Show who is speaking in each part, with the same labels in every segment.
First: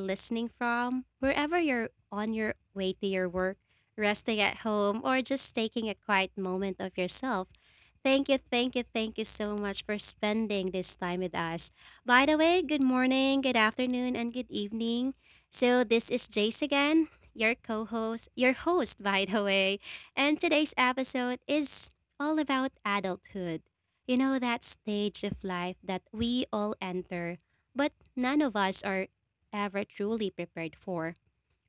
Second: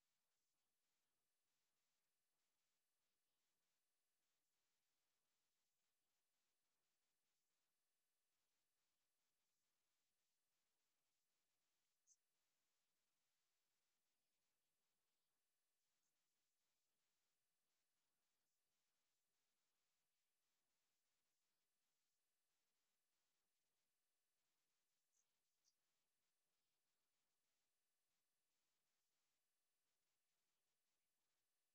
Speaker 1: listening from, wherever you're on your way to your work, resting at home, or just taking a quiet moment of yourself. Thank you, thank you, thank you so much for spending this time with us. By the way, good morning, good afternoon, and good evening. So, this is Jace again, your co host, your host, by the way. And today's episode is all about adulthood, that stage of life that we all enter, but none of us are ever truly prepared for.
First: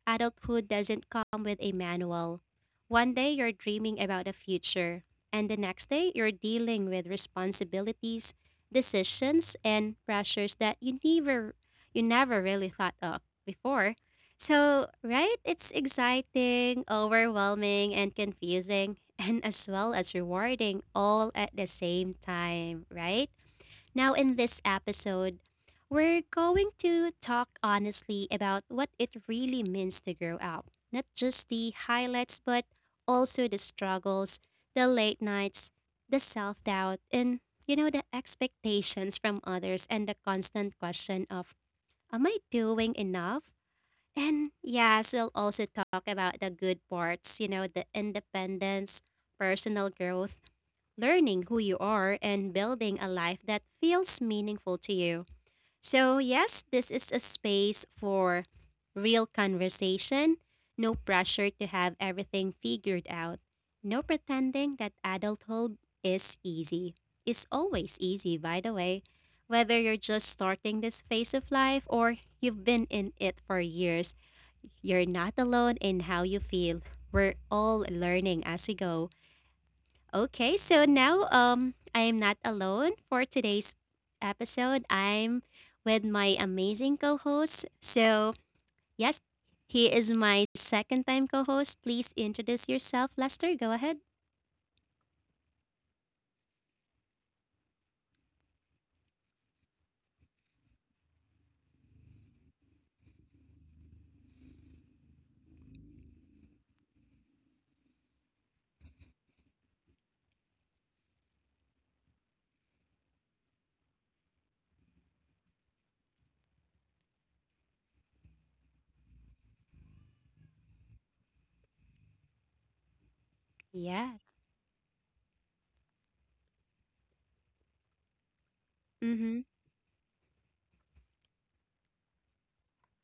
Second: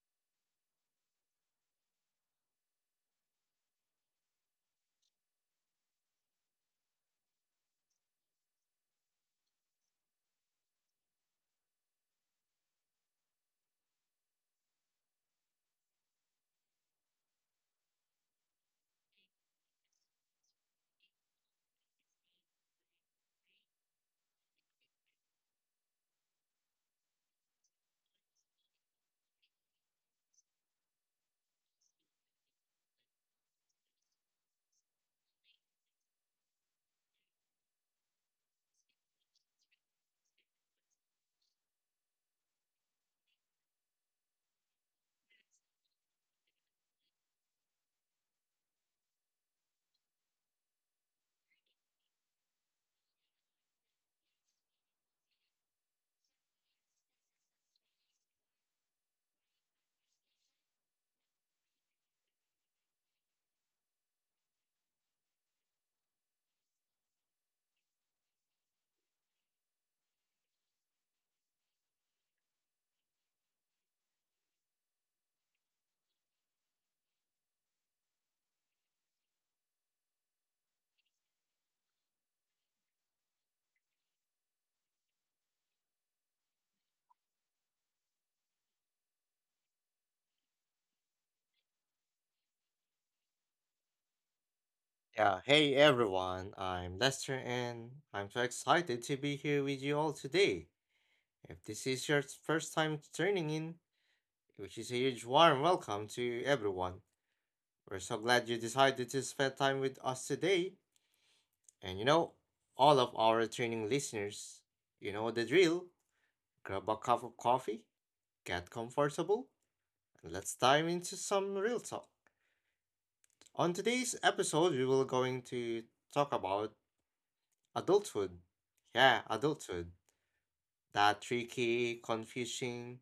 Speaker 1: Adulthood doesn't come with a manual. One day you're dreaming about a future, and the next day you're dealing with responsibilities, decisions, and pressures that you never really thought of before. So, right? It's exciting, overwhelming, and confusing, and as well as rewarding all at the same time, right? Now, in this episode, we're going to talk honestly about what it really means to grow up. Not just the highlights, but also the struggles, the late nights, the self doubt, and the expectations from others and the constant question of, am I doing enough? And yes, we'll also talk about the good parts, you know, the independence, personal growth, learning who you are, and building a life that feels meaningful to you. So, yes, this is a space for real conversation, no pressure to have everything figured out, no pretending that adulthood is easy. It's always easy, by the way. Whether you're just starting this phase of life or you've been in it for years, you're not alone in how you feel. We're all learning as we go. Okay, so now I am not alone for today's episode. I'm with my amazing co-host. So, yes, he is my second time co-host. Please introduce yourself, Lester. Go ahead.
Speaker 2: Yeah, hey everyone, I'm Lester and I'm so excited to be here with you all today. If this is your first time tuning in, which is a huge warm welcome to everyone. We're so glad you decided to spend time with us today. And you know, all of our training listeners, you know the drill. Grab a cup of coffee, get comfortable, and let's dive into some real talk. On today's
Speaker 1: Yes.
Speaker 2: episode, we will going to talk about adulthood. Yeah,
Speaker 1: Mhm.
Speaker 2: adulthood. That tricky, confusing,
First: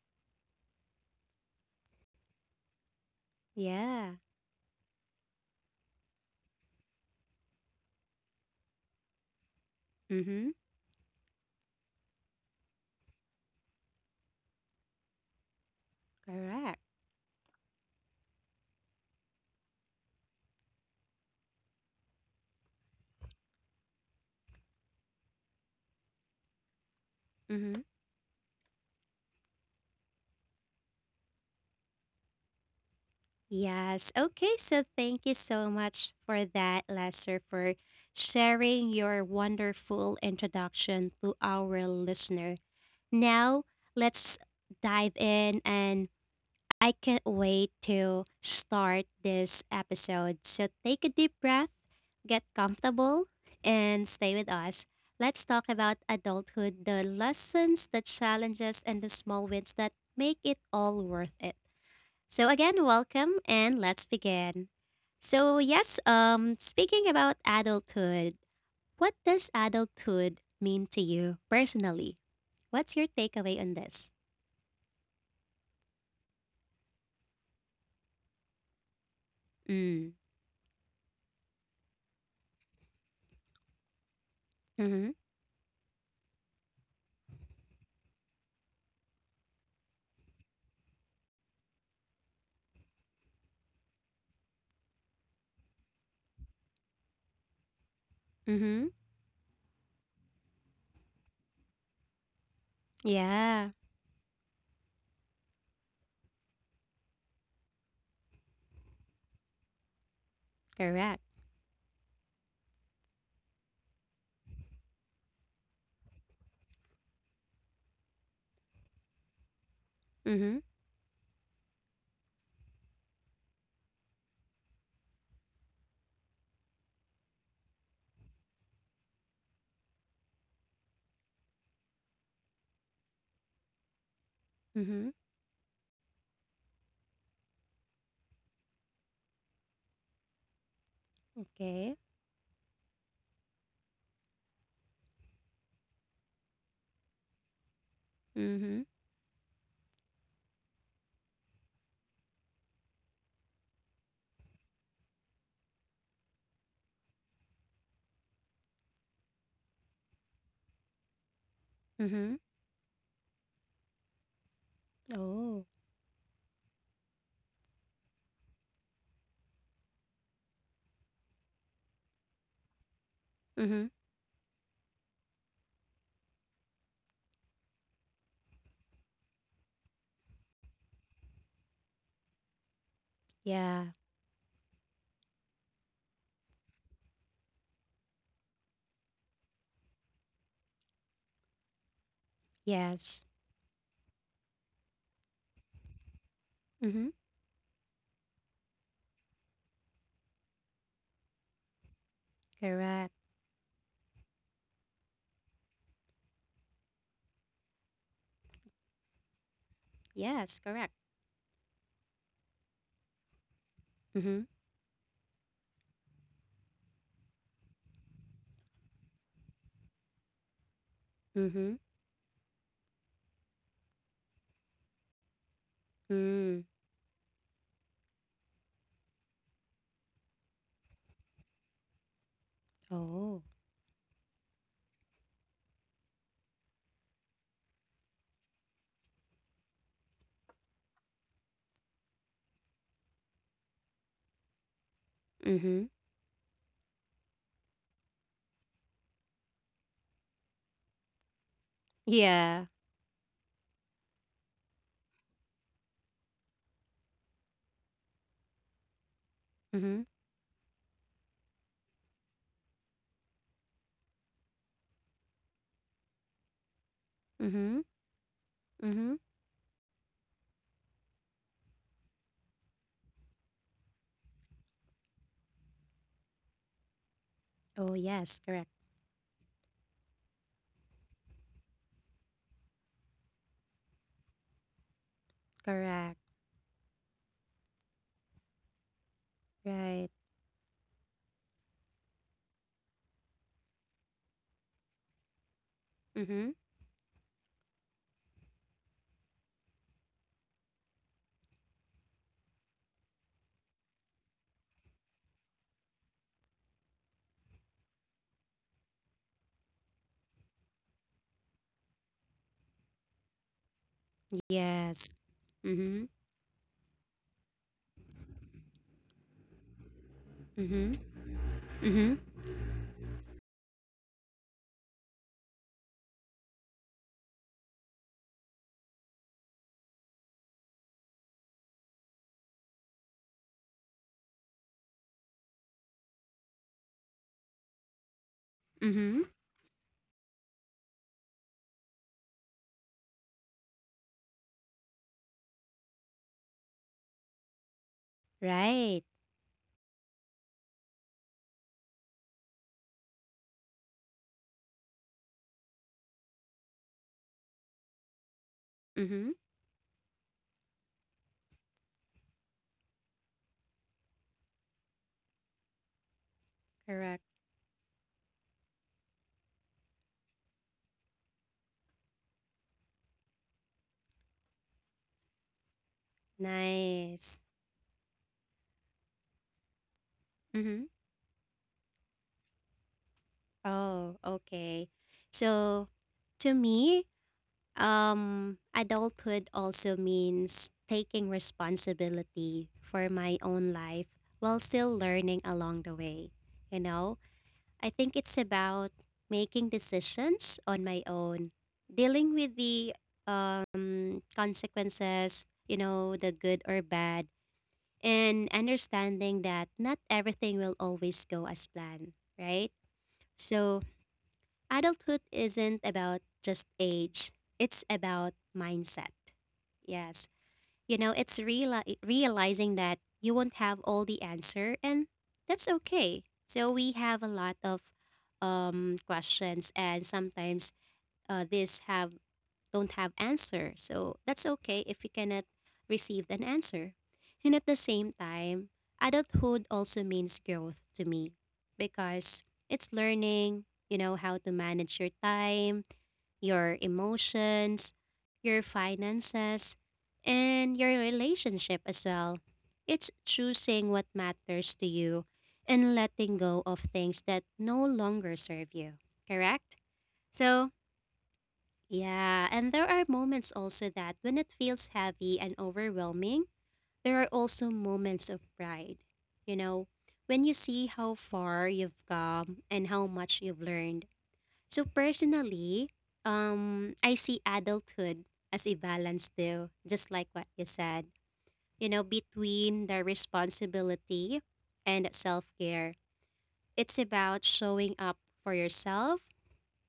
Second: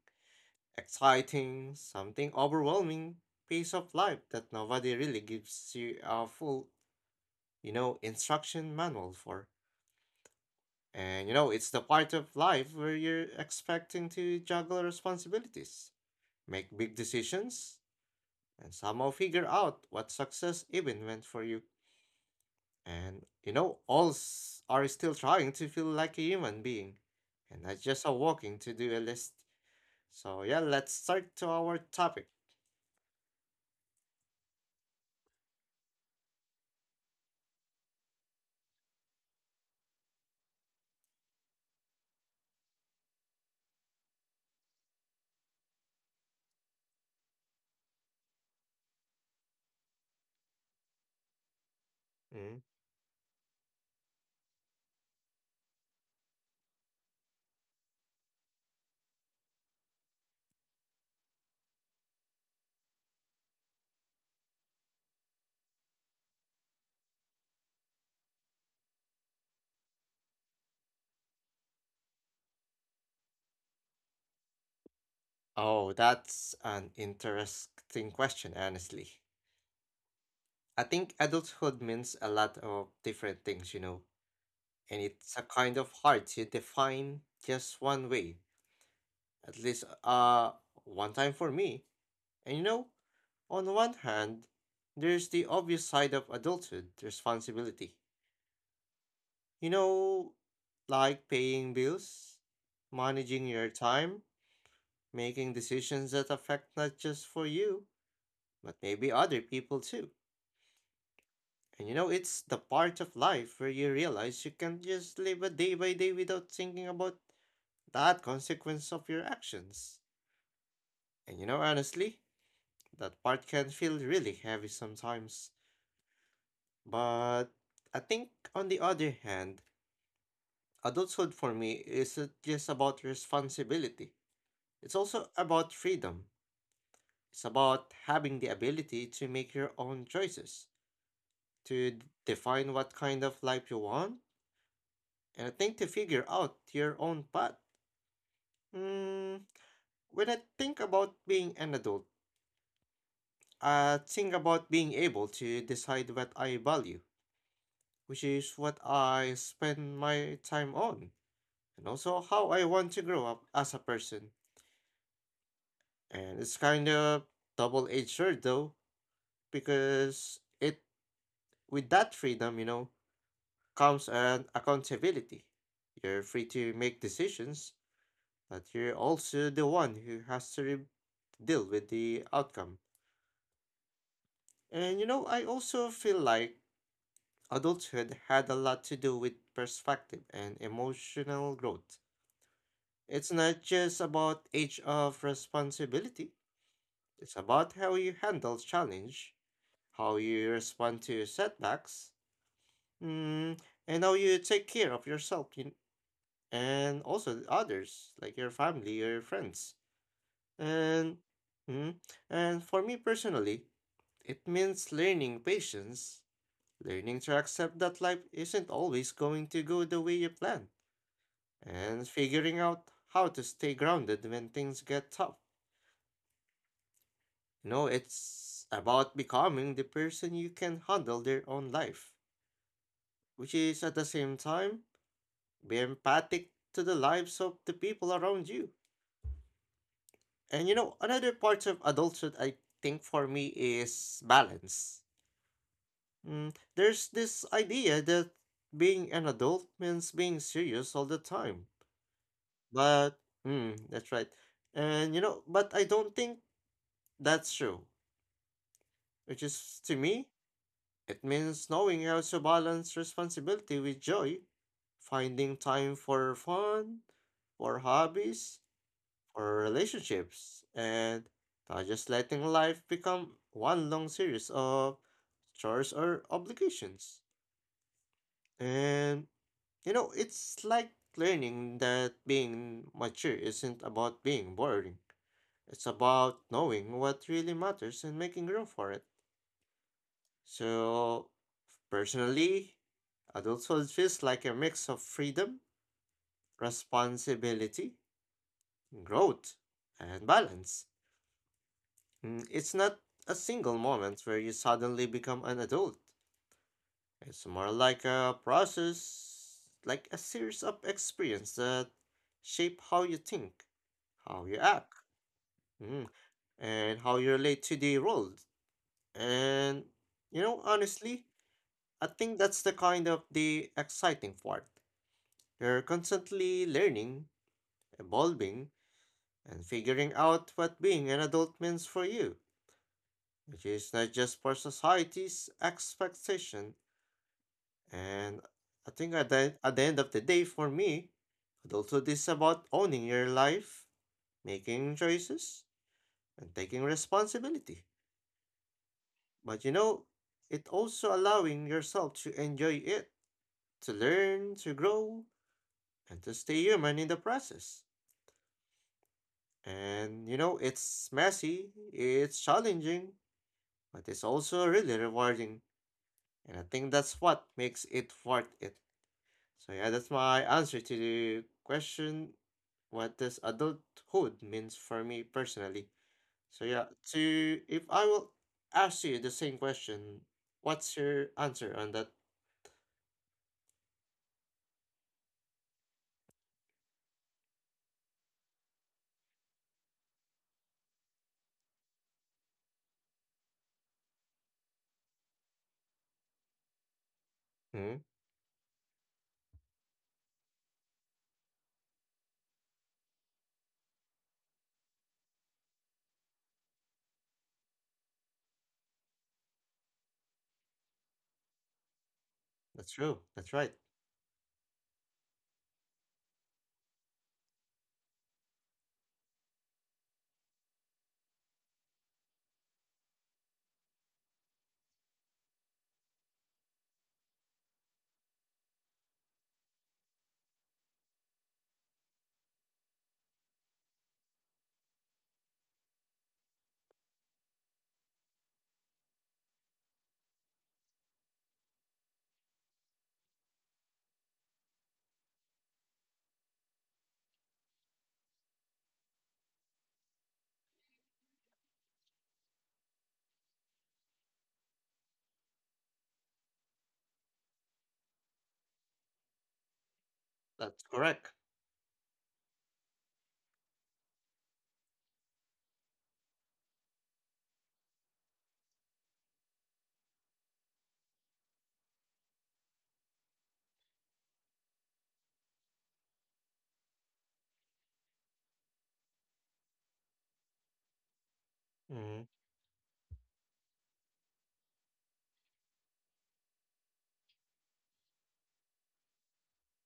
Speaker 2: exciting, something overwhelming piece of
Speaker 1: Yeah.
Speaker 2: life that nobody really gives you a full, instruction manual for.
Speaker 1: Mhm.
Speaker 2: It's the part of life where you're expecting to juggle responsibilities, make
Speaker 1: Correct.
Speaker 2: big decisions, and somehow figure out what success even meant for you. And you know, all s- Are still trying to feel like a human being and not
Speaker 1: Mhm.
Speaker 2: just a walking to do a list. So yeah, let's start to our topic.
Speaker 1: Yes. Okay, so thank you so much for that, Lester, for sharing your wonderful introduction to our listener. Now, let's dive in, and I can't wait to start this episode. So, take a deep breath, get
Speaker 2: Mm.
Speaker 1: comfortable, and stay with us. Let's talk about adulthood, the lessons, the challenges, and the small wins that make it all worth it. So, again, welcome, and let's begin. So, yes, speaking about adulthood, what does adulthood mean to you personally? What's your takeaway on this?
Speaker 2: Oh, that's an interesting question, honestly.
Speaker 1: Mm.
Speaker 2: I think adulthood means a lot of different things, and
Speaker 1: Mm-hmm.
Speaker 2: it's a kind of hard to define just one way, at least one time for me. And you know, on one hand, there's the obvious side of adulthood, responsibility.
Speaker 1: Mm-hmm.
Speaker 2: You know, like paying bills, managing
Speaker 1: Yeah.
Speaker 2: your time, making decisions that affect not just for you, but maybe other people too.
Speaker 1: Correct.
Speaker 2: It's the part of life where you realize you can not just live a day by day without thinking about that consequence of your actions.
Speaker 1: Mm-hmm.
Speaker 2: Honestly, that part can feel really heavy sometimes. But I think, on the other hand, adulthood for me isn't just about responsibility, it's
Speaker 1: Mm-hmm.
Speaker 2: also about freedom. It's about having the ability to make your own choices
Speaker 1: Okay.
Speaker 2: to define what kind of life you want, and I think to figure out your own path.
Speaker 1: Mm-hmm.
Speaker 2: Mm, when I think about being an adult, I think about being able to decide what I value, which is what I spend my time on, and also
Speaker 1: Mm-hmm.
Speaker 2: how I want to grow up as a person.
Speaker 1: Oh.
Speaker 2: And it's kind of double edged sword though, because it with that freedom,
Speaker 1: Mm-hmm.
Speaker 2: comes an accountability. You're free to make decisions but you're also the one who has to deal with the outcome.
Speaker 1: Yeah.
Speaker 2: I also feel like adulthood had a lot to do with perspective and emotional growth.
Speaker 1: Yes.
Speaker 2: It's not just about age of responsibility,
Speaker 1: Mm-hmm.
Speaker 2: it's about how you handle challenge, how you respond to setbacks,
Speaker 1: Correct.
Speaker 2: mm, and how you take care of yourself in, and also the others, like your family or your friends.
Speaker 1: Yes. Correct.
Speaker 2: And mm, and for me personally,
Speaker 1: Mm-hmm.
Speaker 2: it means learning patience, learning to accept that life isn't always going to go the way you plan,
Speaker 1: Mm-hmm.
Speaker 2: and figuring out how to stay grounded when things get tough.
Speaker 1: Mm.
Speaker 2: It's about becoming the person you can handle their own life,
Speaker 1: Oh.
Speaker 2: which is at the same time be empathic to the lives of the people around you. Another part of adulthood I think for me is balance.
Speaker 1: Mm-hmm.
Speaker 2: There's this idea that being an adult means being serious all the time.
Speaker 1: Yeah.
Speaker 2: But that's right. But I don't think that's true. Which is,
Speaker 1: Mm-hmm.
Speaker 2: to me, it means knowing how to balance responsibility with joy, finding time for fun,
Speaker 1: Mm-hmm.
Speaker 2: for hobbies,
Speaker 1: Mm-hmm.
Speaker 2: for relationships, and not just letting life become one long series of chores or obligations.
Speaker 1: Oh yes. Correct.
Speaker 2: And it's like learning that being mature isn't about being boring. It's
Speaker 1: Correct.
Speaker 2: about knowing what really matters and making room for it.
Speaker 1: Right.
Speaker 2: So, personally, adulthood feels like a mix of freedom,
Speaker 1: Mm-hmm.
Speaker 2: responsibility, growth, and balance. It's not a single moment where you suddenly become an adult. It's more like a process, like a series of experiences that shape how you think, how you act,
Speaker 1: Yes. Mm-hmm.
Speaker 2: mm, and how you relate to the world. And
Speaker 1: Mm-hmm.
Speaker 2: Honestly, I
Speaker 1: Mm-hmm.
Speaker 2: think that's the kind of the exciting part. You're constantly learning, evolving, and figuring out what being an adult means for you, which is not just for society's expectation, and I think
Speaker 1: Mm-hmm.
Speaker 2: at the end of the day, for me, adulthood is about owning your life, making choices, and taking responsibility.
Speaker 1: Right.
Speaker 2: But it also allowing yourself to enjoy it, to learn, to grow, and to stay human in the process.
Speaker 1: Mm-hmm.
Speaker 2: It's messy, it's challenging, but it's also really rewarding. And I think
Speaker 1: Correct.
Speaker 2: that's what makes it worth it. So yeah, that's my answer to the question what does adulthood means for me personally. So yeah,
Speaker 1: Nice.
Speaker 2: to if I will ask you the same question,
Speaker 1: Mm-hmm.
Speaker 2: what's your answer on that?
Speaker 1: Oh, okay. So to me, adulthood also means taking responsibility for my own life while still learning along the way. You know, I
Speaker 2: Hmm?
Speaker 1: think it's about making decisions on my own, dealing with the consequences, you know, the good or bad, and understanding that not everything will always go as planned, right?
Speaker 2: That's true. That's right.
Speaker 1: So, adulthood isn't about just age, it's about mindset. Yes. You know, it's realizing that you won't have all the answer, and that's okay. So we have a lot of questions, and sometimes these have don't have answer. So that's okay if you cannot receive an answer. And at the same time, adulthood also means growth to me because it's learning, you know, how to manage your time, your emotions, your finances, and your relationship as well. It's choosing what matters to you and letting go of things that no longer serve you, correct? So,
Speaker 2: That's correct.
Speaker 1: yeah, and there are moments also that when it feels heavy and overwhelming, there are also moments of pride. You know, when you see how far you've come and how much you've learned. So personally, I see adulthood as a balance though, just like what you said. You know,
Speaker 2: Mm,
Speaker 1: between the responsibility and self-care. It's about showing up for yourself,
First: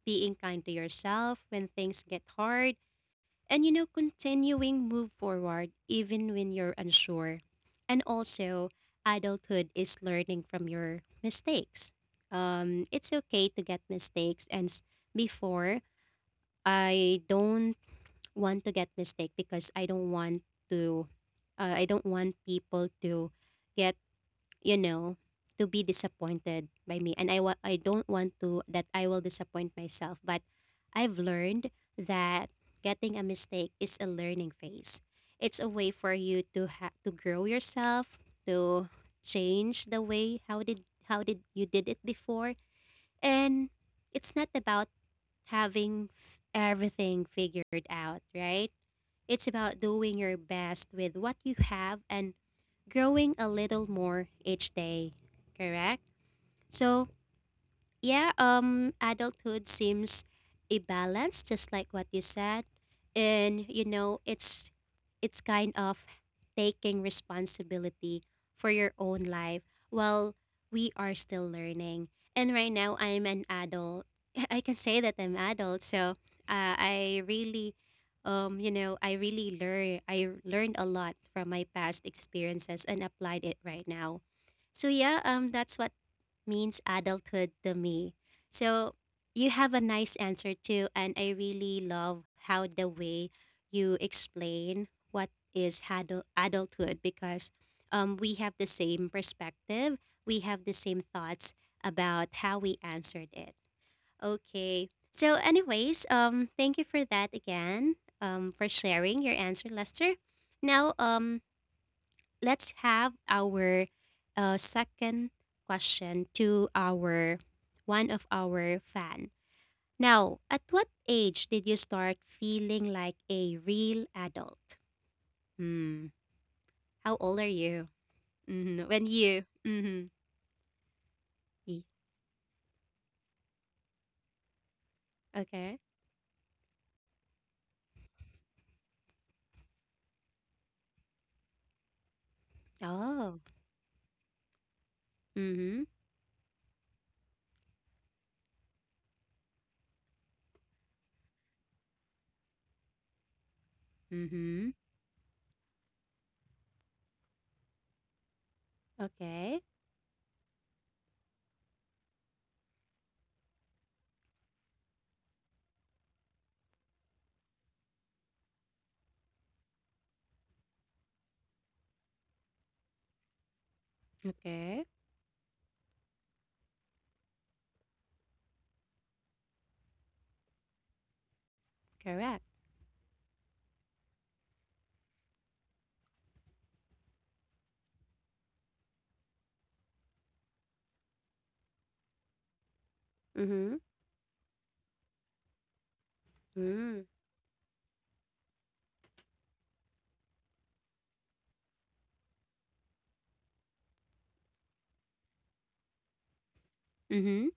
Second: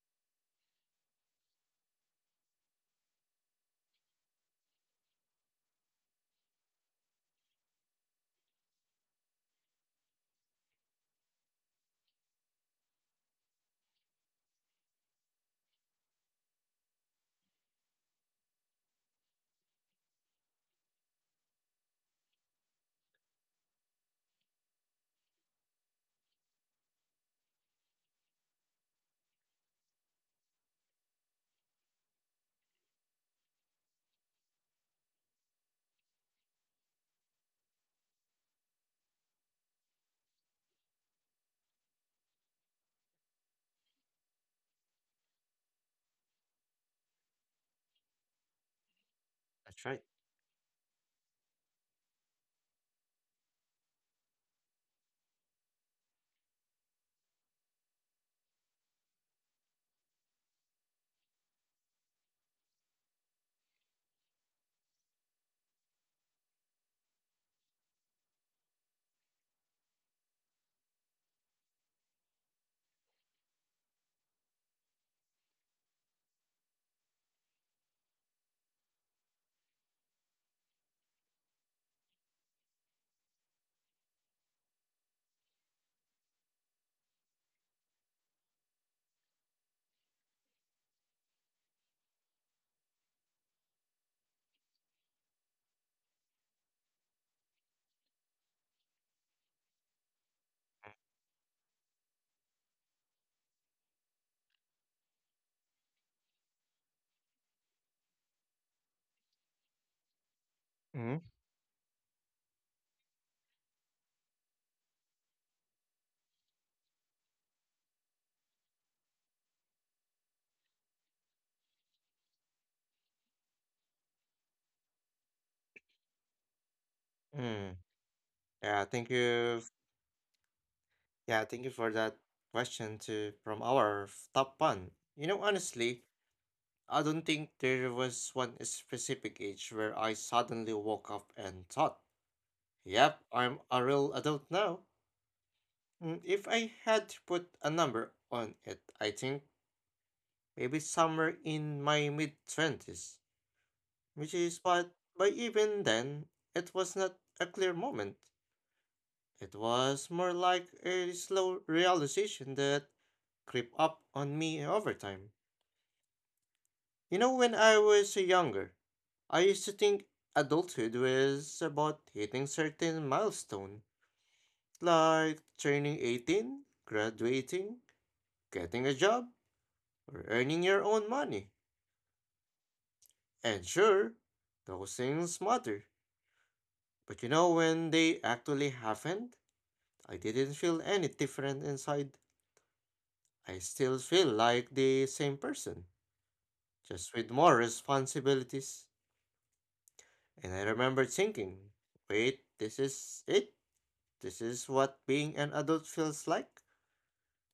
Speaker 1: being kind to yourself when things get hard, and you know continuing move forward even when you're unsure. And also adulthood is learning from your mistakes. It's okay to get mistakes, and before I don't want to get mistake because to I don't want people to get, you know, to be disappointed by me. And I, I don't want to that I will disappoint myself. But I've learned that getting a mistake is a learning phase. It's a way for you to to grow yourself, to change the way how did you did it before, and it's not about having everything figured out, right? It's about
Speaker 2: that's right.
Speaker 1: doing your best with what you have and growing a little more each day, correct? So, yeah, adulthood seems a balance, just like what you said, and you know, it's kind of taking responsibility for your own life while we are still learning. And right now, I'm an adult. I can say that I'm adult, so I really, you know, I really learn. I learned a lot from my past experiences and applied it right now. So yeah, that's what means adulthood to me. So you have a nice answer too, and I really love how the way you explain what is adulthood because we have the same perspective, we have the same thoughts about how we answered it. Okay. So, anyways, thank you for that again, for sharing your answer, Lester. Now,
Speaker 2: Mm-hmm.
Speaker 1: let's have our second question to our one of our fan. Now, at what age did you start feeling like a real adult? Hmm. How old are
Speaker 2: Mm.
Speaker 1: you?
Speaker 2: Yeah,
Speaker 1: When
Speaker 2: thank
Speaker 1: you?
Speaker 2: you.
Speaker 1: Mm-hmm.
Speaker 2: Yeah, thank you for that question to from our top one. You know,
Speaker 1: Okay.
Speaker 2: honestly, I don't think there was one specific age where I suddenly woke up and thought, yep,
Speaker 1: Oh.
Speaker 2: I'm a real adult now.
Speaker 1: Mm-hmm.
Speaker 2: If I had to put a number on it, I think maybe somewhere in my mid 20s, which is
Speaker 1: Mm-hmm.
Speaker 2: what, but even then, it was not a clear moment. It
Speaker 1: Okay.
Speaker 2: was more like a slow realization that crept up on me over time. When I was younger, I used to think adulthood was about hitting certain milestone,
Speaker 1: Okay.
Speaker 2: like turning 18, graduating, getting a job, or earning your own money.
Speaker 1: Correct.
Speaker 2: And sure, those things matter. But when they actually happened, I didn't feel any different inside. I
Speaker 1: Mm-hmm.
Speaker 2: still feel like the same person,
Speaker 1: Mm.
Speaker 2: just with more responsibilities. And I remember thinking, wait, this is it? This is what being an adult feels like.
Speaker 1: Mm-hmm.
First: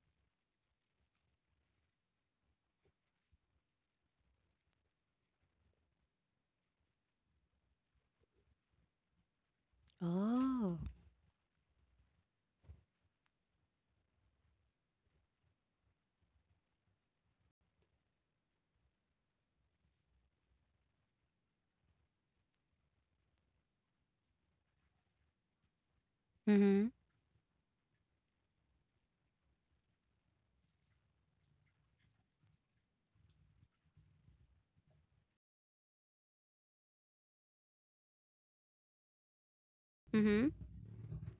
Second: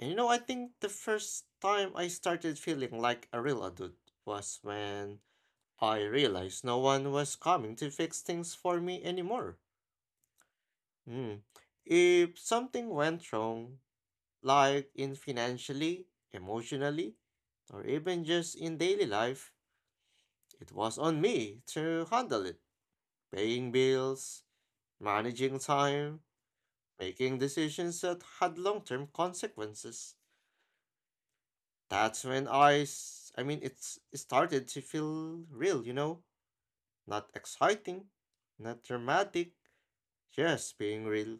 Speaker 2: I think the first time I started feeling like a real adult was when I realized no one was coming to fix things for me anymore.
Speaker 1: Oh.
Speaker 2: Mm. If something went wrong, like in financially, emotionally, or even just in daily life, it was on me to handle it. Paying bills, managing time,
Speaker 1: Mm-hmm.
Speaker 2: making decisions that had long term consequences. That's when I mean, it started to feel real, you know? Not exciting, not dramatic,
Speaker 1: Mm-hmm.
Speaker 2: just being real.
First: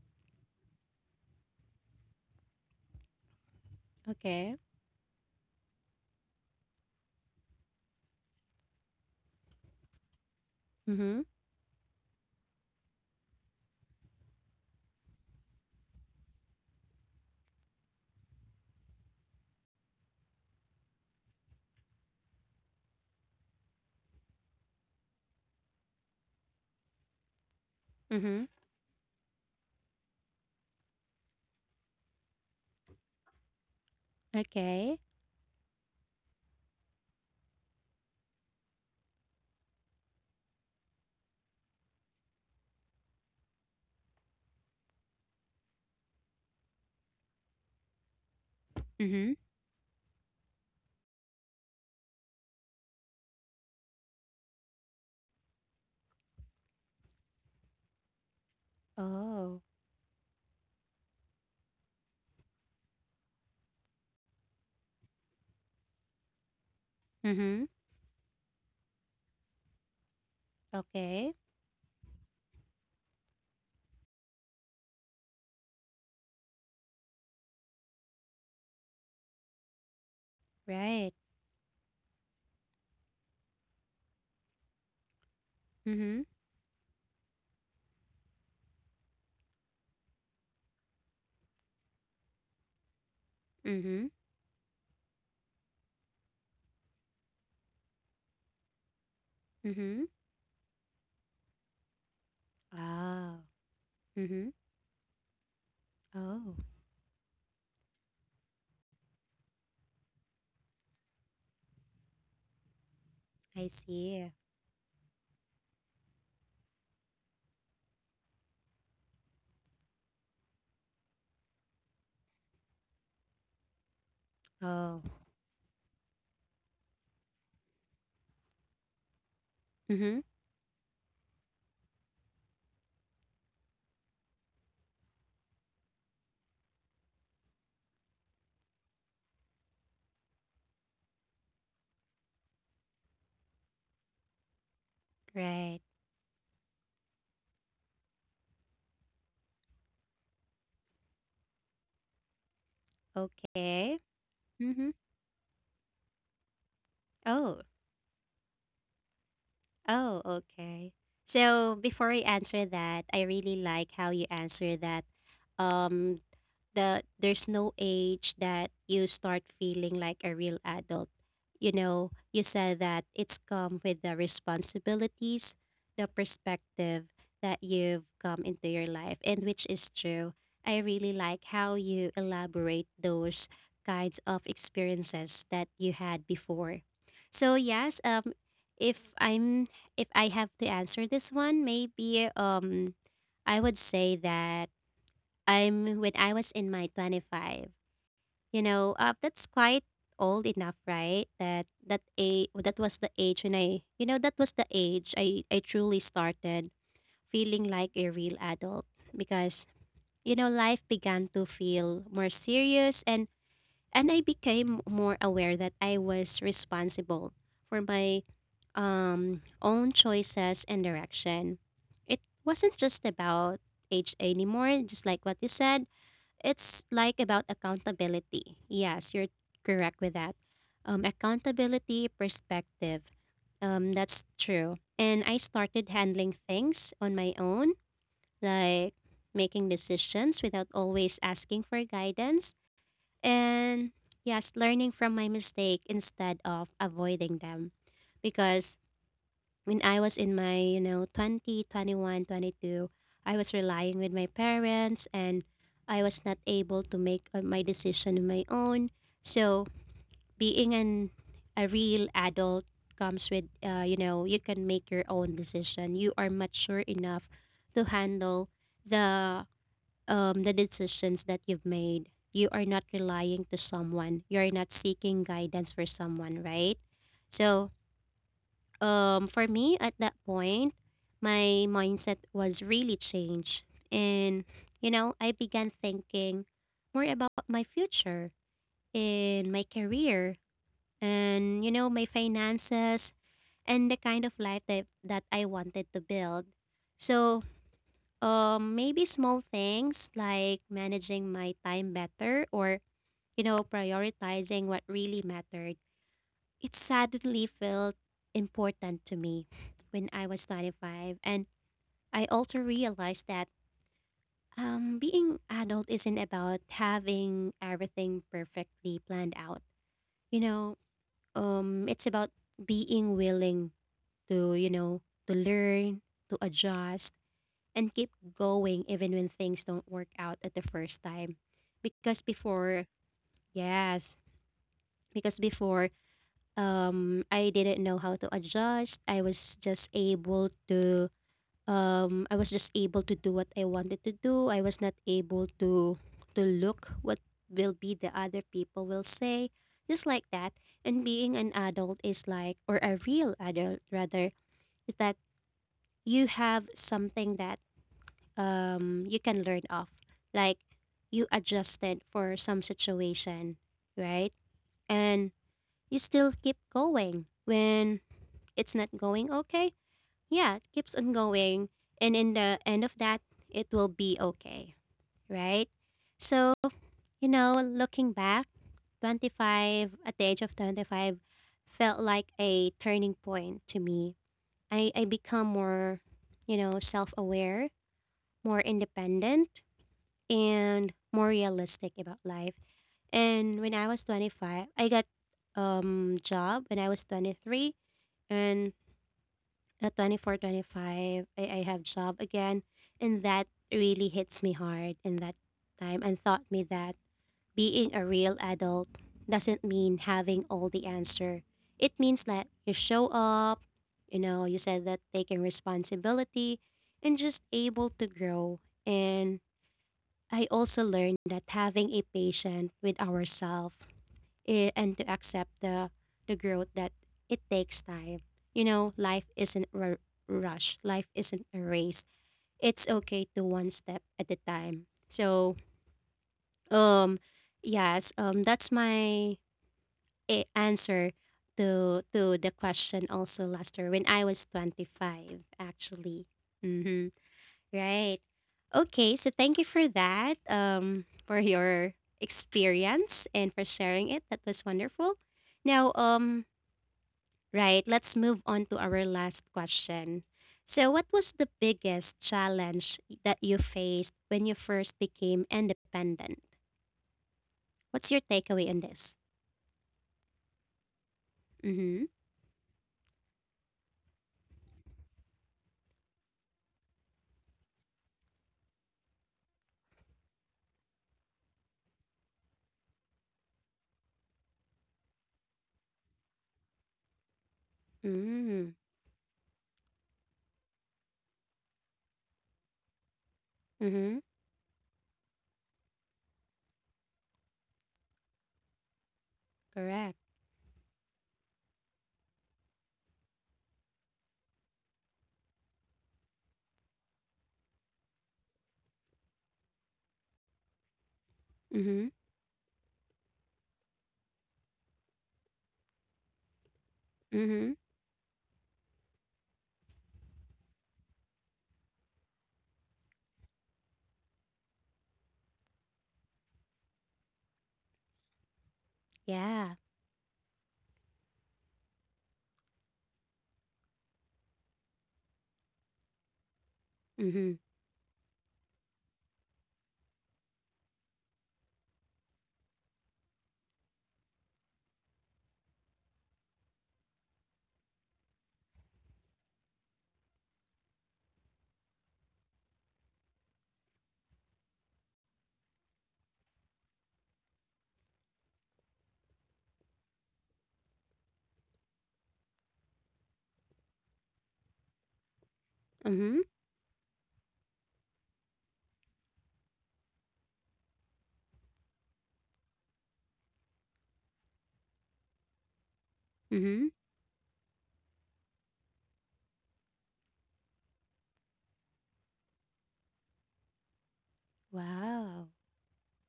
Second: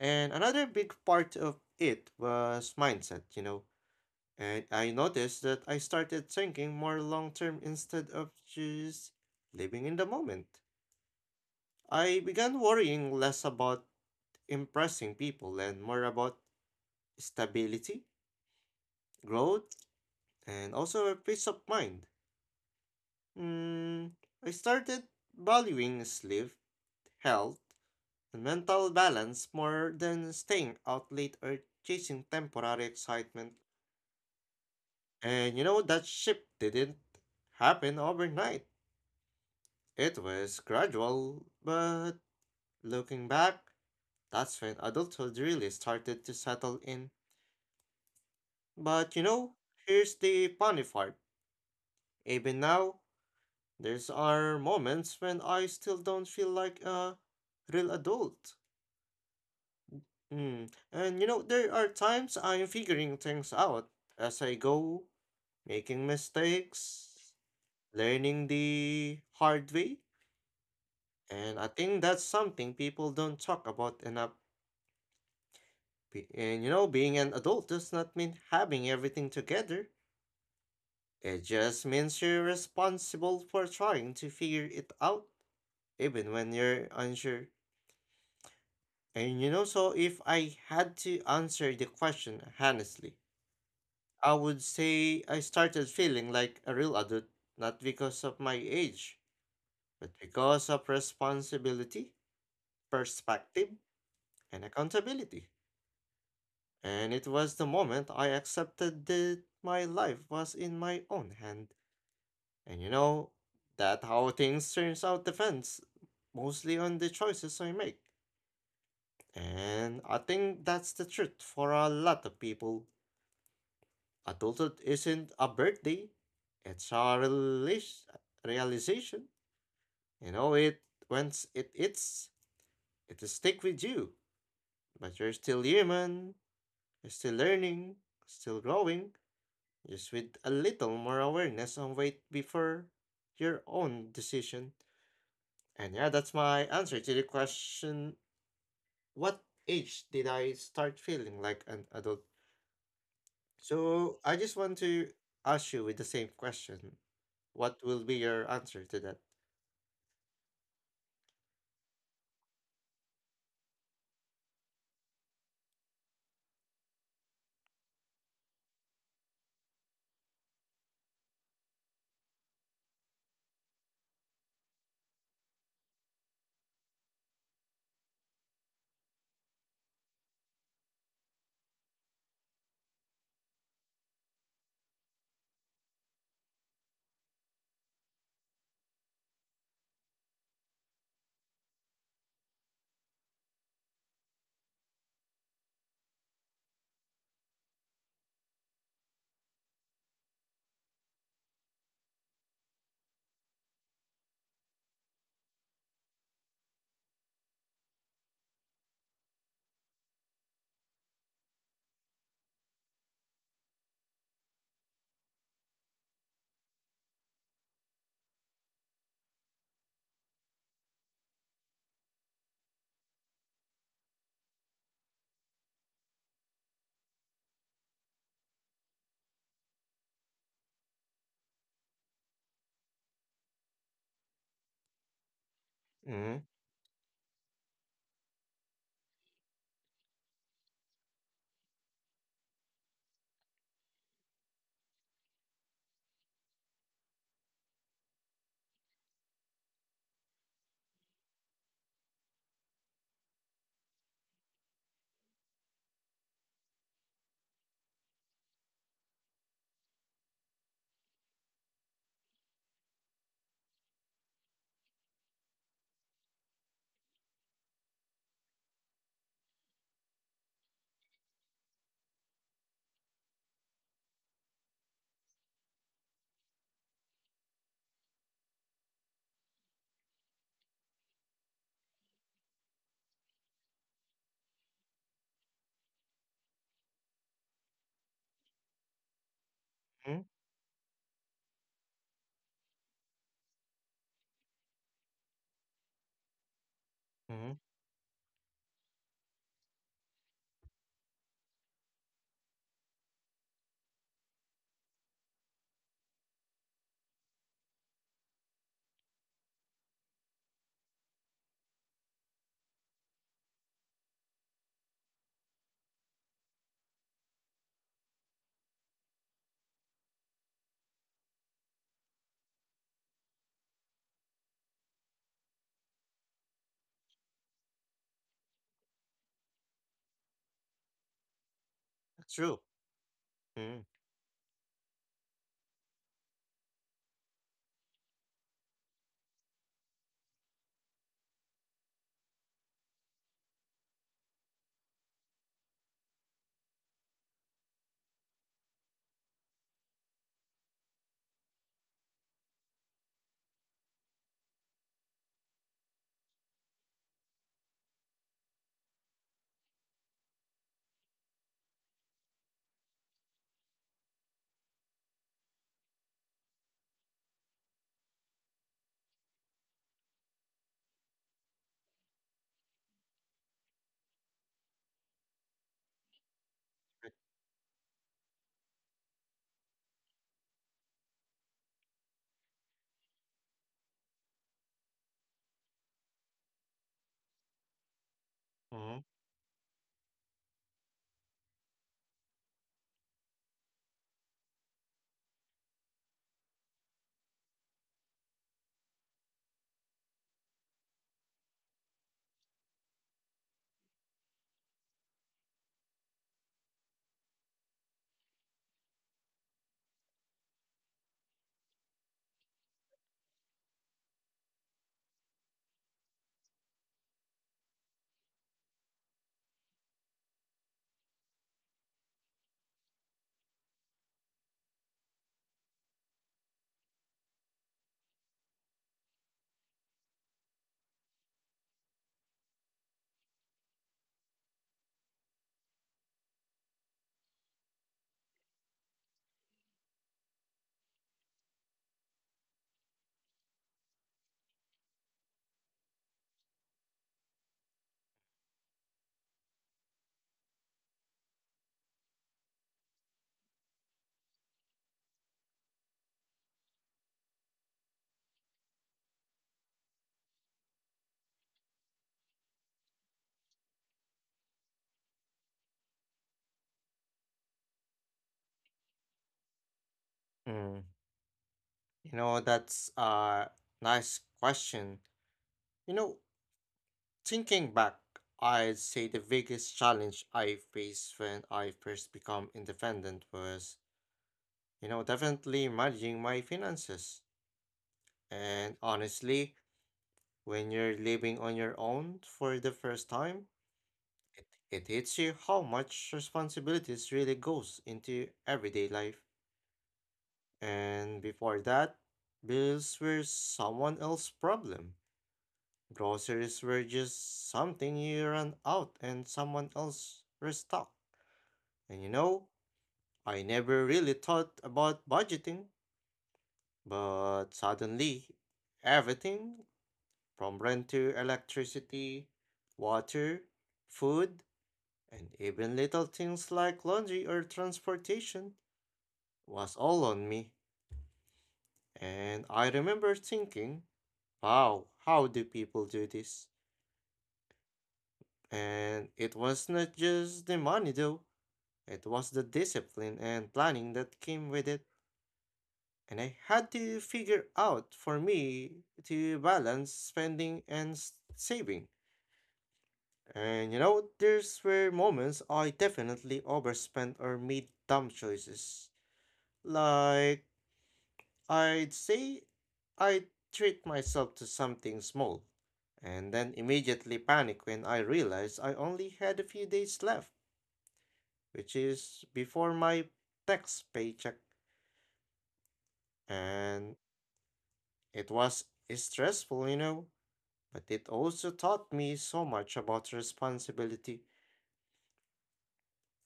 Speaker 2: And another big part of it was mindset, you know?
Speaker 1: Okay.
Speaker 2: And I noticed that I started thinking more long term instead of just living in the moment.
Speaker 1: Mm-hmm.
Speaker 2: I began worrying less about impressing people and more about stability, growth, and also a peace of mind. Mm, I started valuing sleep, health, and
Speaker 1: Mm-hmm.
Speaker 2: mental balance more than staying out late or chasing temporary excitement.
Speaker 1: Okay.
Speaker 2: That shift didn't happen overnight. It was gradual, but looking back, that's when adulthood really started to settle in. But you
Speaker 1: Mm-hmm.
Speaker 2: know, here's the funny part. Even now, there's are moments when I still don't feel like a real adult.
Speaker 1: Oh,
Speaker 2: Mm. There are times I'm figuring things out as I go, making mistakes,
Speaker 1: Mm-hmm.
Speaker 2: learning the hard way.
Speaker 1: okay.
Speaker 2: And I think that's something people don't talk about enough. Being an adult does not mean having everything together.
Speaker 1: Right.
Speaker 2: It just means you're responsible for trying to figure it out,
Speaker 1: Mm-hmm.
Speaker 2: even when you're unsure. So if I had to answer the question honestly,
Speaker 1: Mm-hmm.
Speaker 2: I would say I started feeling like a real adult, not because of my age,
Speaker 1: Mm-hmm.
Speaker 2: but because of responsibility,
Speaker 1: Ah.
Speaker 2: perspective,
Speaker 1: Mm-hmm.
Speaker 2: and accountability.
Speaker 1: Oh,
Speaker 2: And it was the moment I accepted that my life was in my own hand. And you know,
Speaker 1: I
Speaker 2: that
Speaker 1: see.
Speaker 2: how things turns out depends mostly on the choices I make. And I think that's the truth for a lot of people. Adulthood
Speaker 1: Oh,
Speaker 2: isn't a birthday, it's a realization.
Speaker 1: Mm-hmm.
Speaker 2: You know it once it will stick with you. But you're still human, you're still learning, still growing, just with a little more awareness and weight before your own decision.
Speaker 1: right.
Speaker 2: And yeah, that's my answer to the question what age did I start feeling like an adult?
Speaker 1: Okay.
Speaker 2: So I just want
Speaker 1: Mm-hmm.
Speaker 2: to ask you with the same question.
Speaker 1: Oh,
Speaker 2: What will be your answer to that?
Speaker 1: oh, okay. So before I answer that, I really like how you answer that. Um, The there's no age that you start feeling like a real adult. You know, you said that it's come with the responsibilities, the perspective that you've come into your life, and which is true. I really like how you elaborate those kinds of experiences that you had before. So yes, if I'm if I have to answer this one, maybe I would say that I'm when I was in my 25. You know, that's quite old enough, right? That was the age when I, you know, that was the age I truly started feeling like a real adult because you know life began to feel more serious, and I became more aware that I was responsible for my own choices and direction. It wasn't just about age anymore. Just like what you said, it's like about accountability. Yes, you're correct with that. Accountability perspective. That's true. And I started
Speaker 2: Mm-hmm.
Speaker 1: handling things on my own, like making decisions without always asking for guidance. And yes, learning from my mistake instead of avoiding them. Because when I was in my, you know, 20, 21, 22, I was relying with my parents and I was not able to make my decision on my own. So being an a real adult comes with, you know, you can make your own decision. You are mature enough to handle the the decisions that you've made. You are not relying to someone. You are not seeking guidance for someone, right? So for me at that point, my mindset was really changed. And, you know, I began thinking more about my future and my career and, you know, my finances and the kind of life that, I wanted to build. So,
Speaker 2: Mm-hmm.
Speaker 1: maybe small things like managing my time better or, you know, prioritizing what really mattered it suddenly felt important to me when I was 25. And I also realized that being adult isn't about having everything perfectly planned out. You know, it's about being willing to, you know, to learn, to adjust, and keep going even when things don't work out at the first time. Because
Speaker 2: That's true.
Speaker 1: before,
Speaker 2: Mm-hmm.
Speaker 1: yes, because before I didn't know how to adjust. I was just able to do what I wanted to do. I was not able to look what will be the other people will say. Just like that. And being an adult is like, or a real adult rather, is that you have something that you can learn off. Like you adjusted for some situation, right? And you still keep going when it's not going okay, yeah, it keeps on going. And in the end of that, it will be okay, right? So, you know, looking back, 25, at the age of 25, felt like a turning point to me. I become more, you know, self aware, more
Speaker 2: Mm-hmm.
Speaker 1: independent, and more realistic about life. And when I was 25, I got job when I was 23 and 24, 25. I have job again. And that really hits me hard in that time and taught me that being a real adult doesn't mean having all the answer. It means that you show up, you know, you said that taking responsibility and just able to grow. And I also learned that having a patient with ourselves and to accept the growth that it takes time. You know, life isn't a rush. Life isn't a race. It's okay to one step at a time. So, um, yes, that's my answer to the question also last year when I was 25 actually. Mm-hmm. Right. Okay, so thank you for that. For your experience and for sharing it. That was wonderful. Now, right, let's move on to our last question. So, what was the biggest challenge that you faced when you first became independent? What's your takeaway on this?
Speaker 2: Mm-hmm.
Speaker 1: Mm-hmm.
Speaker 2: That's a nice question. You know, thinking back, I'd say the biggest challenge I faced when I first become independent was, definitely managing my finances.
Speaker 1: Mm-hmm.
Speaker 2: And honestly, when you're living on your own for the first time,
Speaker 1: Mm-hmm.
Speaker 2: it hits you how much responsibilities really goes into everyday life.
Speaker 1: Correct.
Speaker 2: And before that, bills were someone else's problem. Groceries were just something you ran out and someone else restocked. And
Speaker 1: Mm-hmm.
Speaker 2: you know, I never really thought about budgeting, but
Speaker 1: Mm-hmm.
Speaker 2: suddenly everything from rent to electricity, water, food, and even little things like laundry or transportation
Speaker 1: Yeah.
Speaker 2: was all on me, and I remember thinking, wow, how do people do this?
Speaker 1: Mm-hmm.
Speaker 2: And it was not just the money though, it was the discipline and planning that came with it. And I had to figure out for me to balance spending and saving. There's were moments I definitely overspent or made dumb choices. Like I'd say I treat myself to something small, and
Speaker 1: Mm-hmm.
Speaker 2: then immediately panic when I realize I only had a few days left, which is before my tax paycheck.
Speaker 1: Mm-hmm.
Speaker 2: And it was stressful, but it also taught me so much about responsibility.
Speaker 1: Wow.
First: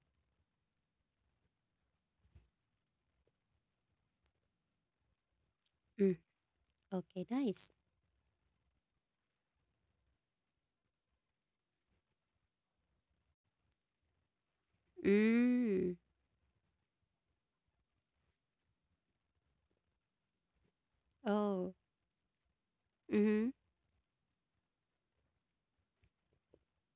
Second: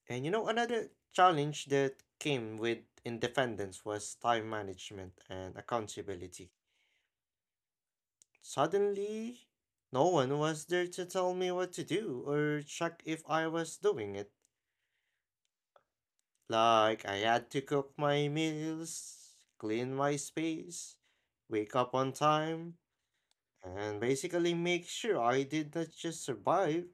Speaker 2: Another challenge that came with independence was time management and
Speaker 1: Mm.
Speaker 2: accountability.
Speaker 1: Okay, nice.
Speaker 2: Suddenly, no one was there to tell me what to do or check if I was doing it.
Speaker 1: Mm.
Speaker 2: Like, I had to cook my meals, clean my space,
Speaker 1: Oh.
Speaker 2: wake up on time,
Speaker 1: Mm-hmm.
Speaker 2: and basically make sure I did not just survive,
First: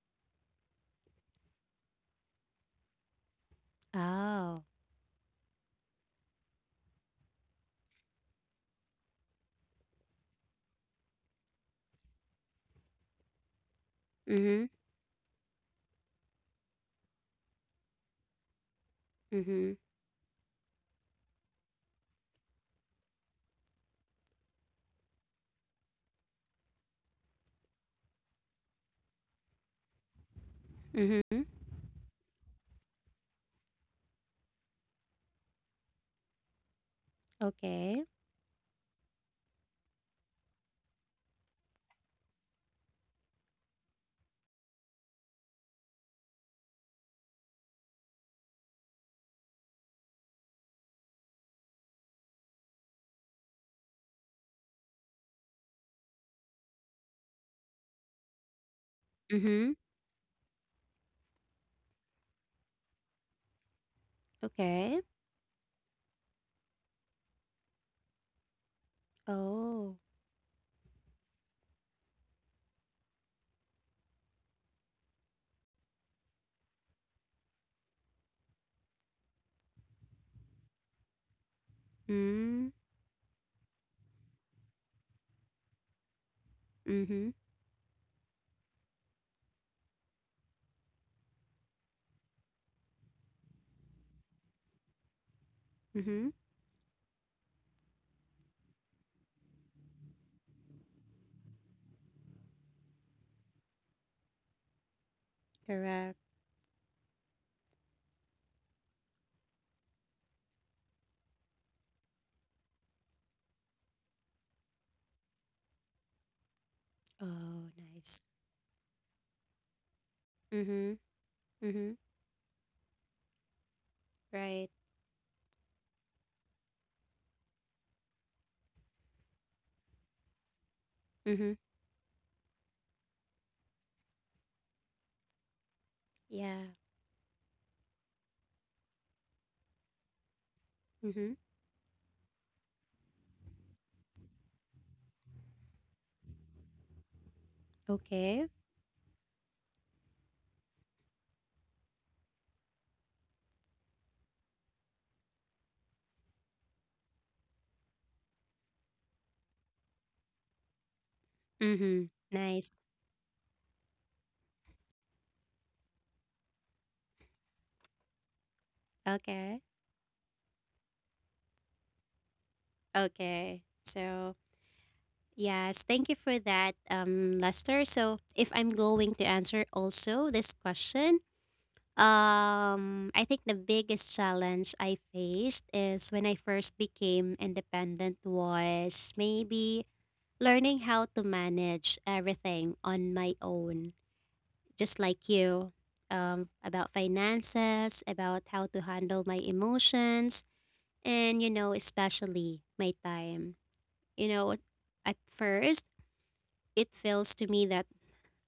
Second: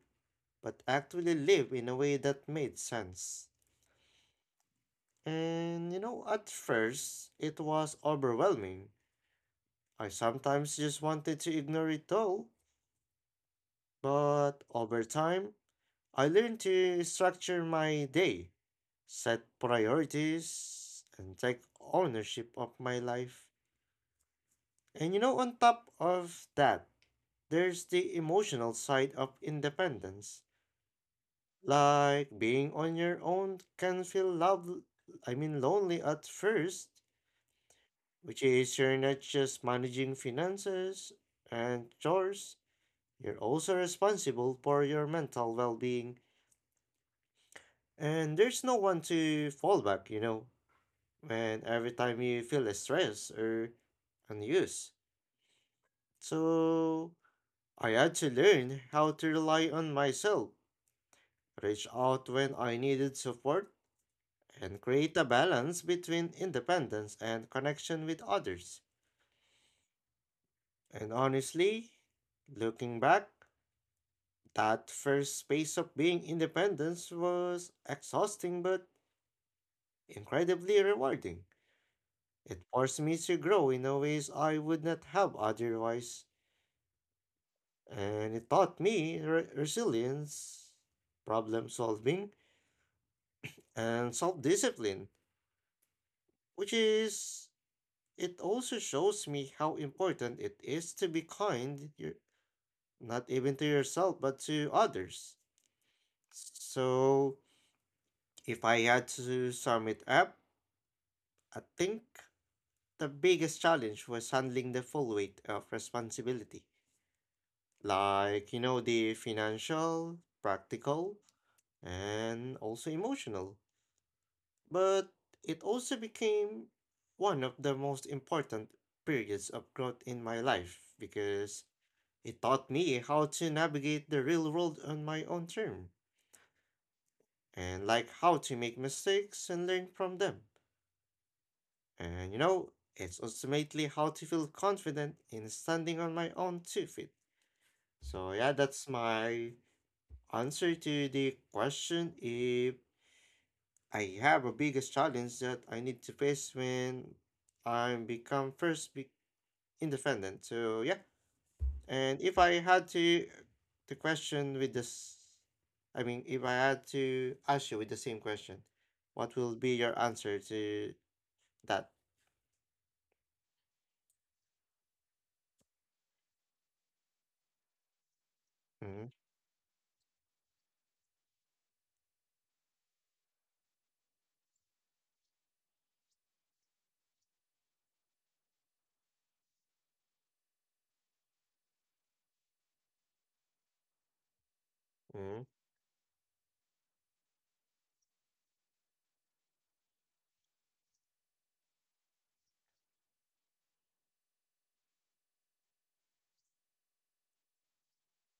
Speaker 2: but actually live in a way that made sense.
Speaker 1: Oh.
Speaker 2: At first, it was overwhelming. I sometimes just wanted to ignore it all, but
Speaker 1: Mm-hmm.
Speaker 2: over time, I learned to structure my day, set
Speaker 1: Mm-hmm.
Speaker 2: priorities, and take ownership of my life. On top of that, there's the emotional side of independence.
Speaker 1: Mm-hmm.
Speaker 2: Like, being on your own can feel love I mean lonely at first,
Speaker 1: Okay.
Speaker 2: which is you're not just managing finances and chores, you're also responsible for your mental well-being, and there's no one to fall back. And every time you feel stressed or unused. So I had to learn how to rely
Speaker 1: Mm-hmm.
Speaker 2: on myself, reach out when I needed support, and
Speaker 1: Okay.
Speaker 2: create a balance between independence and connection with others.
Speaker 1: Oh.
Speaker 2: And honestly, looking back, that first phase of being independent was exhausting but incredibly rewarding. It
Speaker 1: Mm.
Speaker 2: forced me to grow in a ways I would not have otherwise,
Speaker 1: Mm-hmm.
Speaker 2: and it taught me resilience, problem solving, and self discipline,
Speaker 1: Mm-hmm.
Speaker 2: which is, it also shows me how important it is to be kind, you not even to yourself, but to others.
Speaker 1: Correct.
Speaker 2: So, if I had to sum it up, I think the biggest challenge was handling the full weight of responsibility.
Speaker 1: Oh, nice.
Speaker 2: Like, the financial,
Speaker 1: Mm-hmm.
Speaker 2: practical,
Speaker 1: Mm-hmm.
Speaker 2: and also emotional.
Speaker 1: Right.
Speaker 2: But it also became one of the most important periods of growth in my life,
Speaker 1: Mm-hmm.
Speaker 2: because it taught me how to navigate the real world on my own terms,
Speaker 1: Yeah.
Speaker 2: and like how to make mistakes and learn from them.
Speaker 1: Mm-hmm.
Speaker 2: And you know, it's ultimately how to feel confident in standing on my own two feet. So
Speaker 1: Okay.
Speaker 2: yeah, that's my answer to the question if I have a biggest challenge that I need to face when I become first be. Independent. So yeah,
Speaker 1: Mm-hmm.
Speaker 2: and if I
Speaker 1: Nice.
Speaker 2: had to the question with this, I mean, if I had to ask you with the same question, what
Speaker 1: Okay.
Speaker 2: will be your answer to that?
Speaker 1: Okay. So, yes, thank you for that, Lester. So, if I'm going
Speaker 2: Mm,
Speaker 1: to answer also this question, I think the biggest challenge I faced is when I first became independent was maybe learning how to manage everything on my own. Just like
Speaker 2: mm,
Speaker 1: you, about finances, about how to handle my emotions, and, you know, especially my time. You know, at first, it feels to me that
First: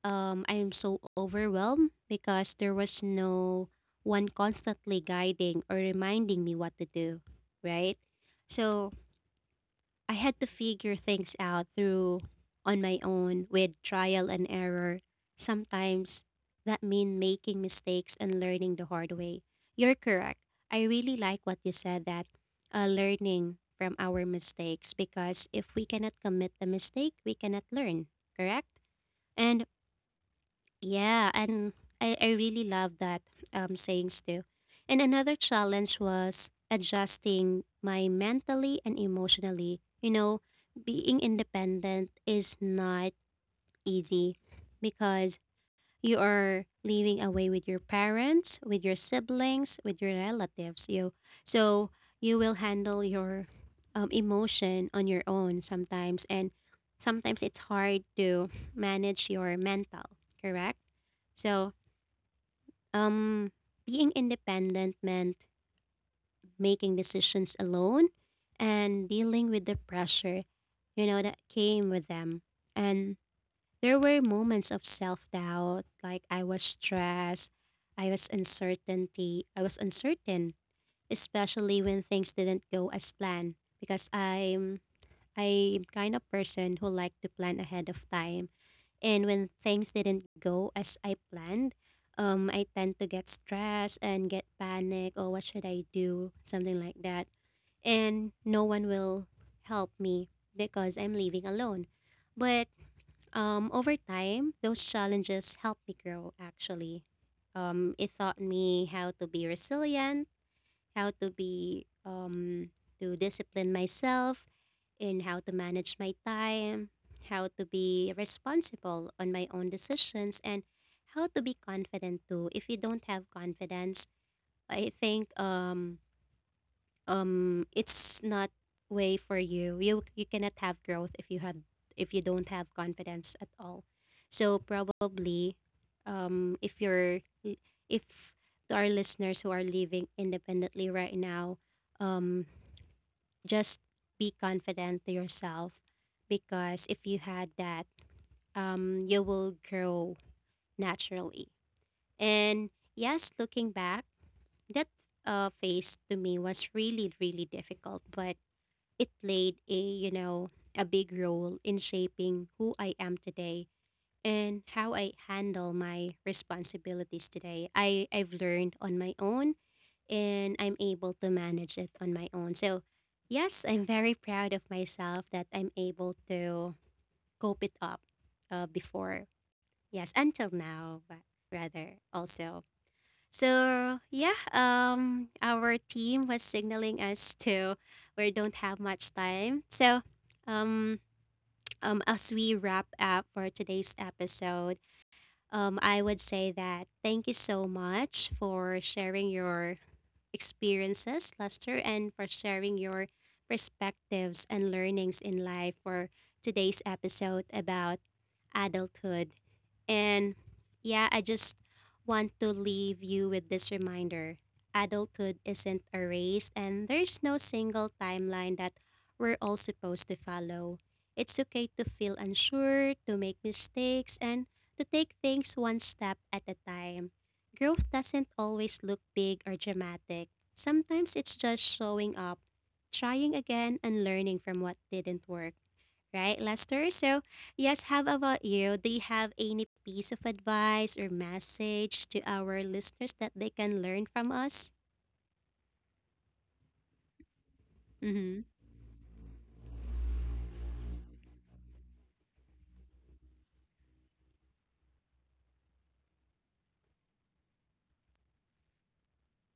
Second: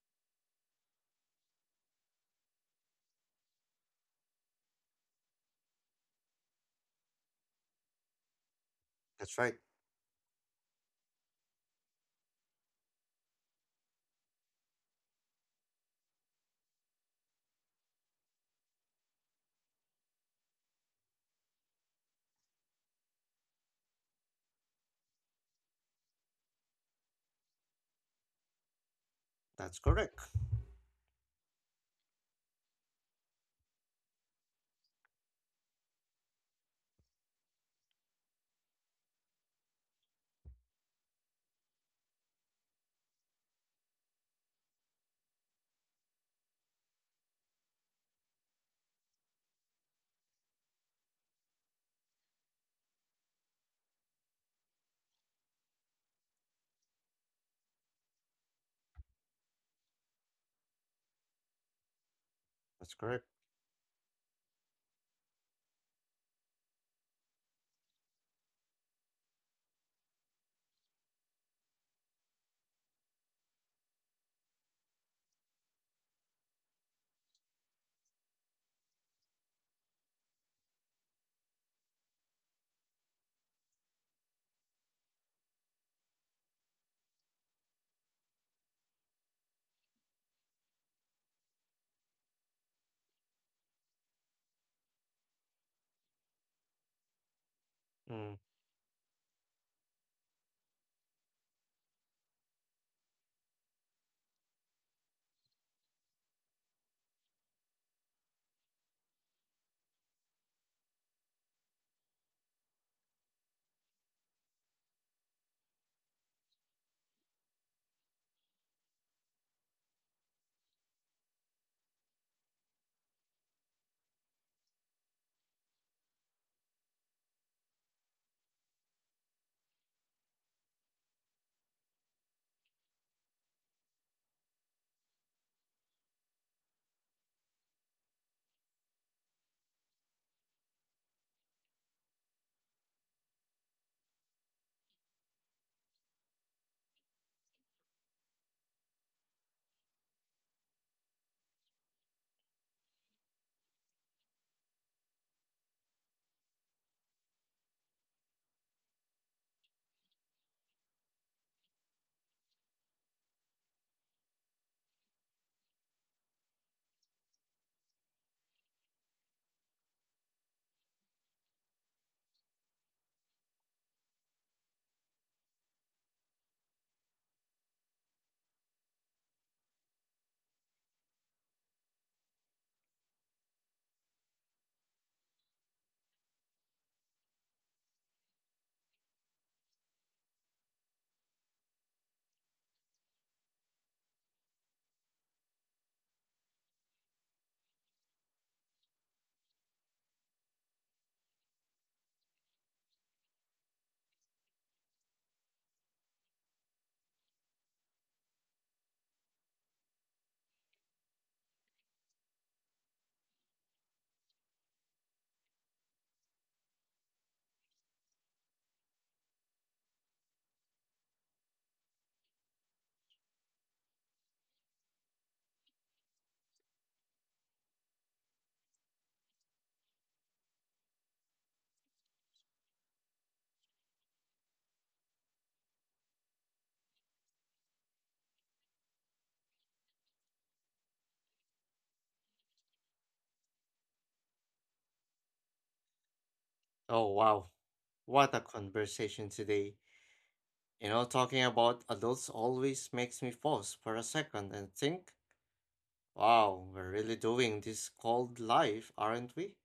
Speaker 1: I'm so overwhelmed because there was no one constantly guiding or reminding me what to do, right? So,
Speaker 2: that's right.
Speaker 1: I had to figure things out through on my own with trial and error. Sometimes that mean making mistakes and learning the hard way. You're correct. I really like what you said that learning from our mistakes because if we cannot commit the mistake, we cannot learn, correct? And
Speaker 2: That's correct.
Speaker 1: yeah, and I really love that sayings too. And another challenge was adjusting my mentally and emotionally. You know, being independent is not easy because you are living away with your parents, with your siblings, with your relatives. You so you will handle your emotion on your own sometimes, and sometimes it's hard to manage your mental. Correct. So
Speaker 2: That's correct.
Speaker 1: um, being independent meant making decisions alone and dealing with the pressure, you know, that came with them, and there were moments of self doubt, like I was stressed, I was uncertainty, I was uncertain, especially when things didn't go as planned. Because I'm kind of person who like to plan ahead of time. And when things didn't go as I planned, I tend to get stressed and get panic or what should I do? Something like that.
Speaker 2: Mm.
Speaker 1: And no one will help me because I'm living alone. But over time, those challenges helped me grow actually. It taught me how to be resilient, how to be to discipline myself, and how to manage my time, how to be responsible on my own decisions, and how to be confident too. If you don't have confidence, I think it's not way for you you cannot have growth if you had if you don't have confidence at all, so probably if you're if there are listeners who are living independently right now, um just be confident to yourself, because if you had that, you will grow naturally. And yes, looking back, that phase to me was really really difficult, but it played a, you know, a big role in shaping who I am today and how I handle my responsibilities today. I've learned on my own and I'm able to manage it on my own. So, yes, I'm very proud of myself that I'm able to cope it up before. Yes, until now, but rather also. So yeah, our team was signaling us to we don't have much time. So, um, as we wrap up for today's episode, I would say that thank you so much for sharing your experiences, Lester, and for sharing your perspectives and learnings in life for today's episode about adulthood. And yeah, I just want to leave you with this reminder, adulthood isn't a race, and there's no single timeline that we're all supposed to follow. It's okay to feel unsure, to make mistakes, and to take things one step at a time. Growth doesn't always look big or dramatic. Sometimes it's just showing up, trying again, and learning from what didn't work. Right, Lester? So, yes, how about you? Do you have any piece of advice or message to our listeners that they can learn from us?
Speaker 2: Oh, wow, what a
Speaker 1: Mm-hmm.
Speaker 2: conversation today. You know, talking about adults always makes me pause for a second and think, wow, we're really doing this called life, aren't we?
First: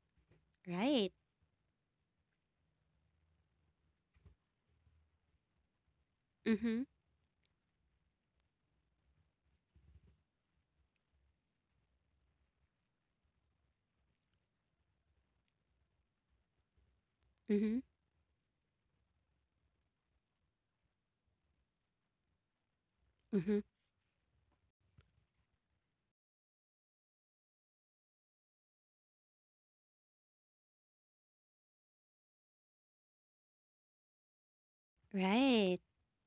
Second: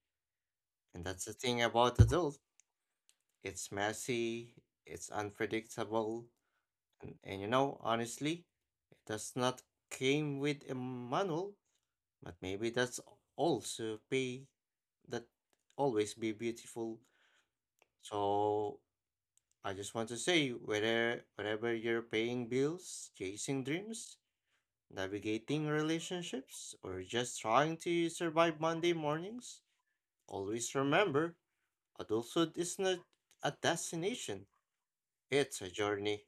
Speaker 2: And
Speaker 1: Right.
Speaker 2: that's the thing about adults. It's messy, it's unpredictable,
Speaker 1: Mm-hmm.
Speaker 2: and, you know, honestly, it does not came with a manual, but maybe that's also be that always be beautiful.
Speaker 1: Mm-hmm.
Speaker 2: So I just want to say whether wherever you're paying bills,
Speaker 1: Mm-hmm.
Speaker 2: chasing dreams, navigating relationships, or just trying to survive Monday mornings, always remember adulthood is not a destination, it's a
Speaker 1: Right.
Speaker 2: journey.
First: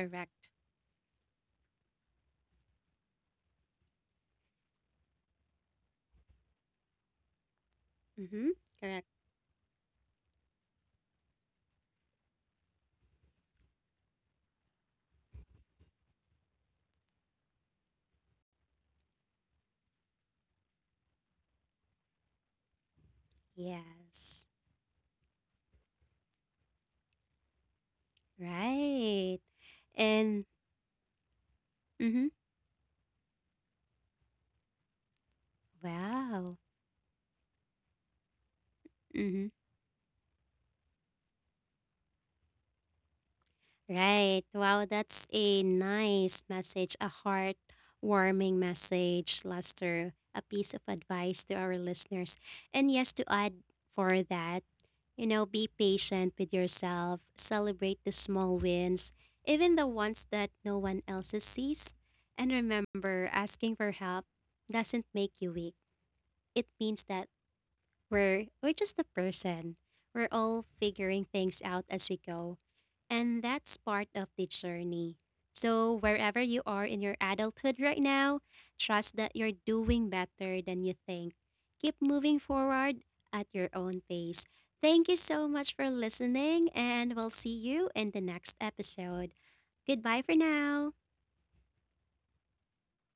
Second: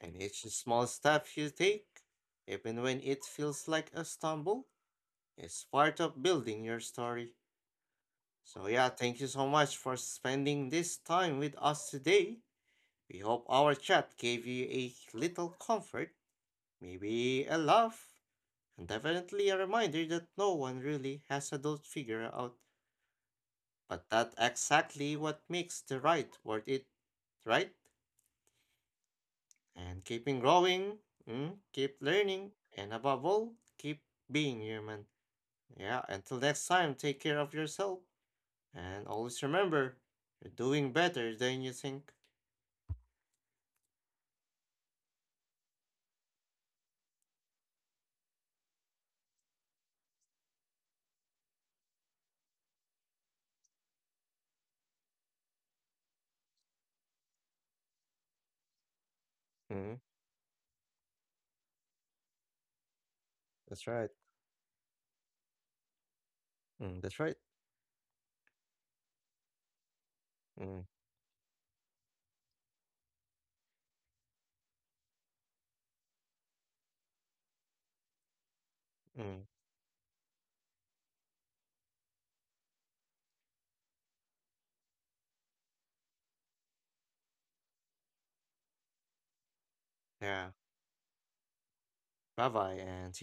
Speaker 2: And each small step you take, even when it feels like a stumble, is part of building your story.
Speaker 1: Mm-hmm.
Speaker 2: So, yeah,
Speaker 1: Correct.
Speaker 2: thank you so much for spending this time with us today. We hope our chat gave you a little comfort, maybe a laugh, and definitely a reminder that no one really has a adult figure out. But that's
Speaker 1: Yes.
Speaker 2: exactly what makes the ride worth it, right?
Speaker 1: Right.
Speaker 2: And keeping
Speaker 1: And
Speaker 2: growing, mm, keep
Speaker 1: mm-hmm.
Speaker 2: learning, and above all, keep being human. Yeah, until
Speaker 1: Wow.
Speaker 2: next time, take care of yourself and always
Speaker 1: Mm-hmm.
Speaker 2: remember you're doing better than you think.
Speaker 1: Right. Wow, that's a nice message, a heartwarming message, Lester, a piece of advice to our listeners. And yes, to add for that, you know, be patient with yourself, celebrate the small wins, even the
Speaker 2: Mm,
Speaker 1: ones that no one else sees. And remember, asking
Speaker 2: that's
Speaker 1: for
Speaker 2: right.
Speaker 1: help doesn't make you weak. It
Speaker 2: Mm,
Speaker 1: means
Speaker 2: that's
Speaker 1: that
Speaker 2: right.
Speaker 1: we're just a person. We're all
Speaker 2: Mm,
Speaker 1: figuring things out as we go. And that's part of the journey. So wherever you are in your adulthood right now, trust that
Speaker 2: mm,
Speaker 1: you're doing better than you think. Keep moving forward at your own pace. Thank you so much for listening and we'll see you in the next episode. Goodbye for
Speaker 2: yeah.
Speaker 1: now.
Speaker 2: Bye bye, and see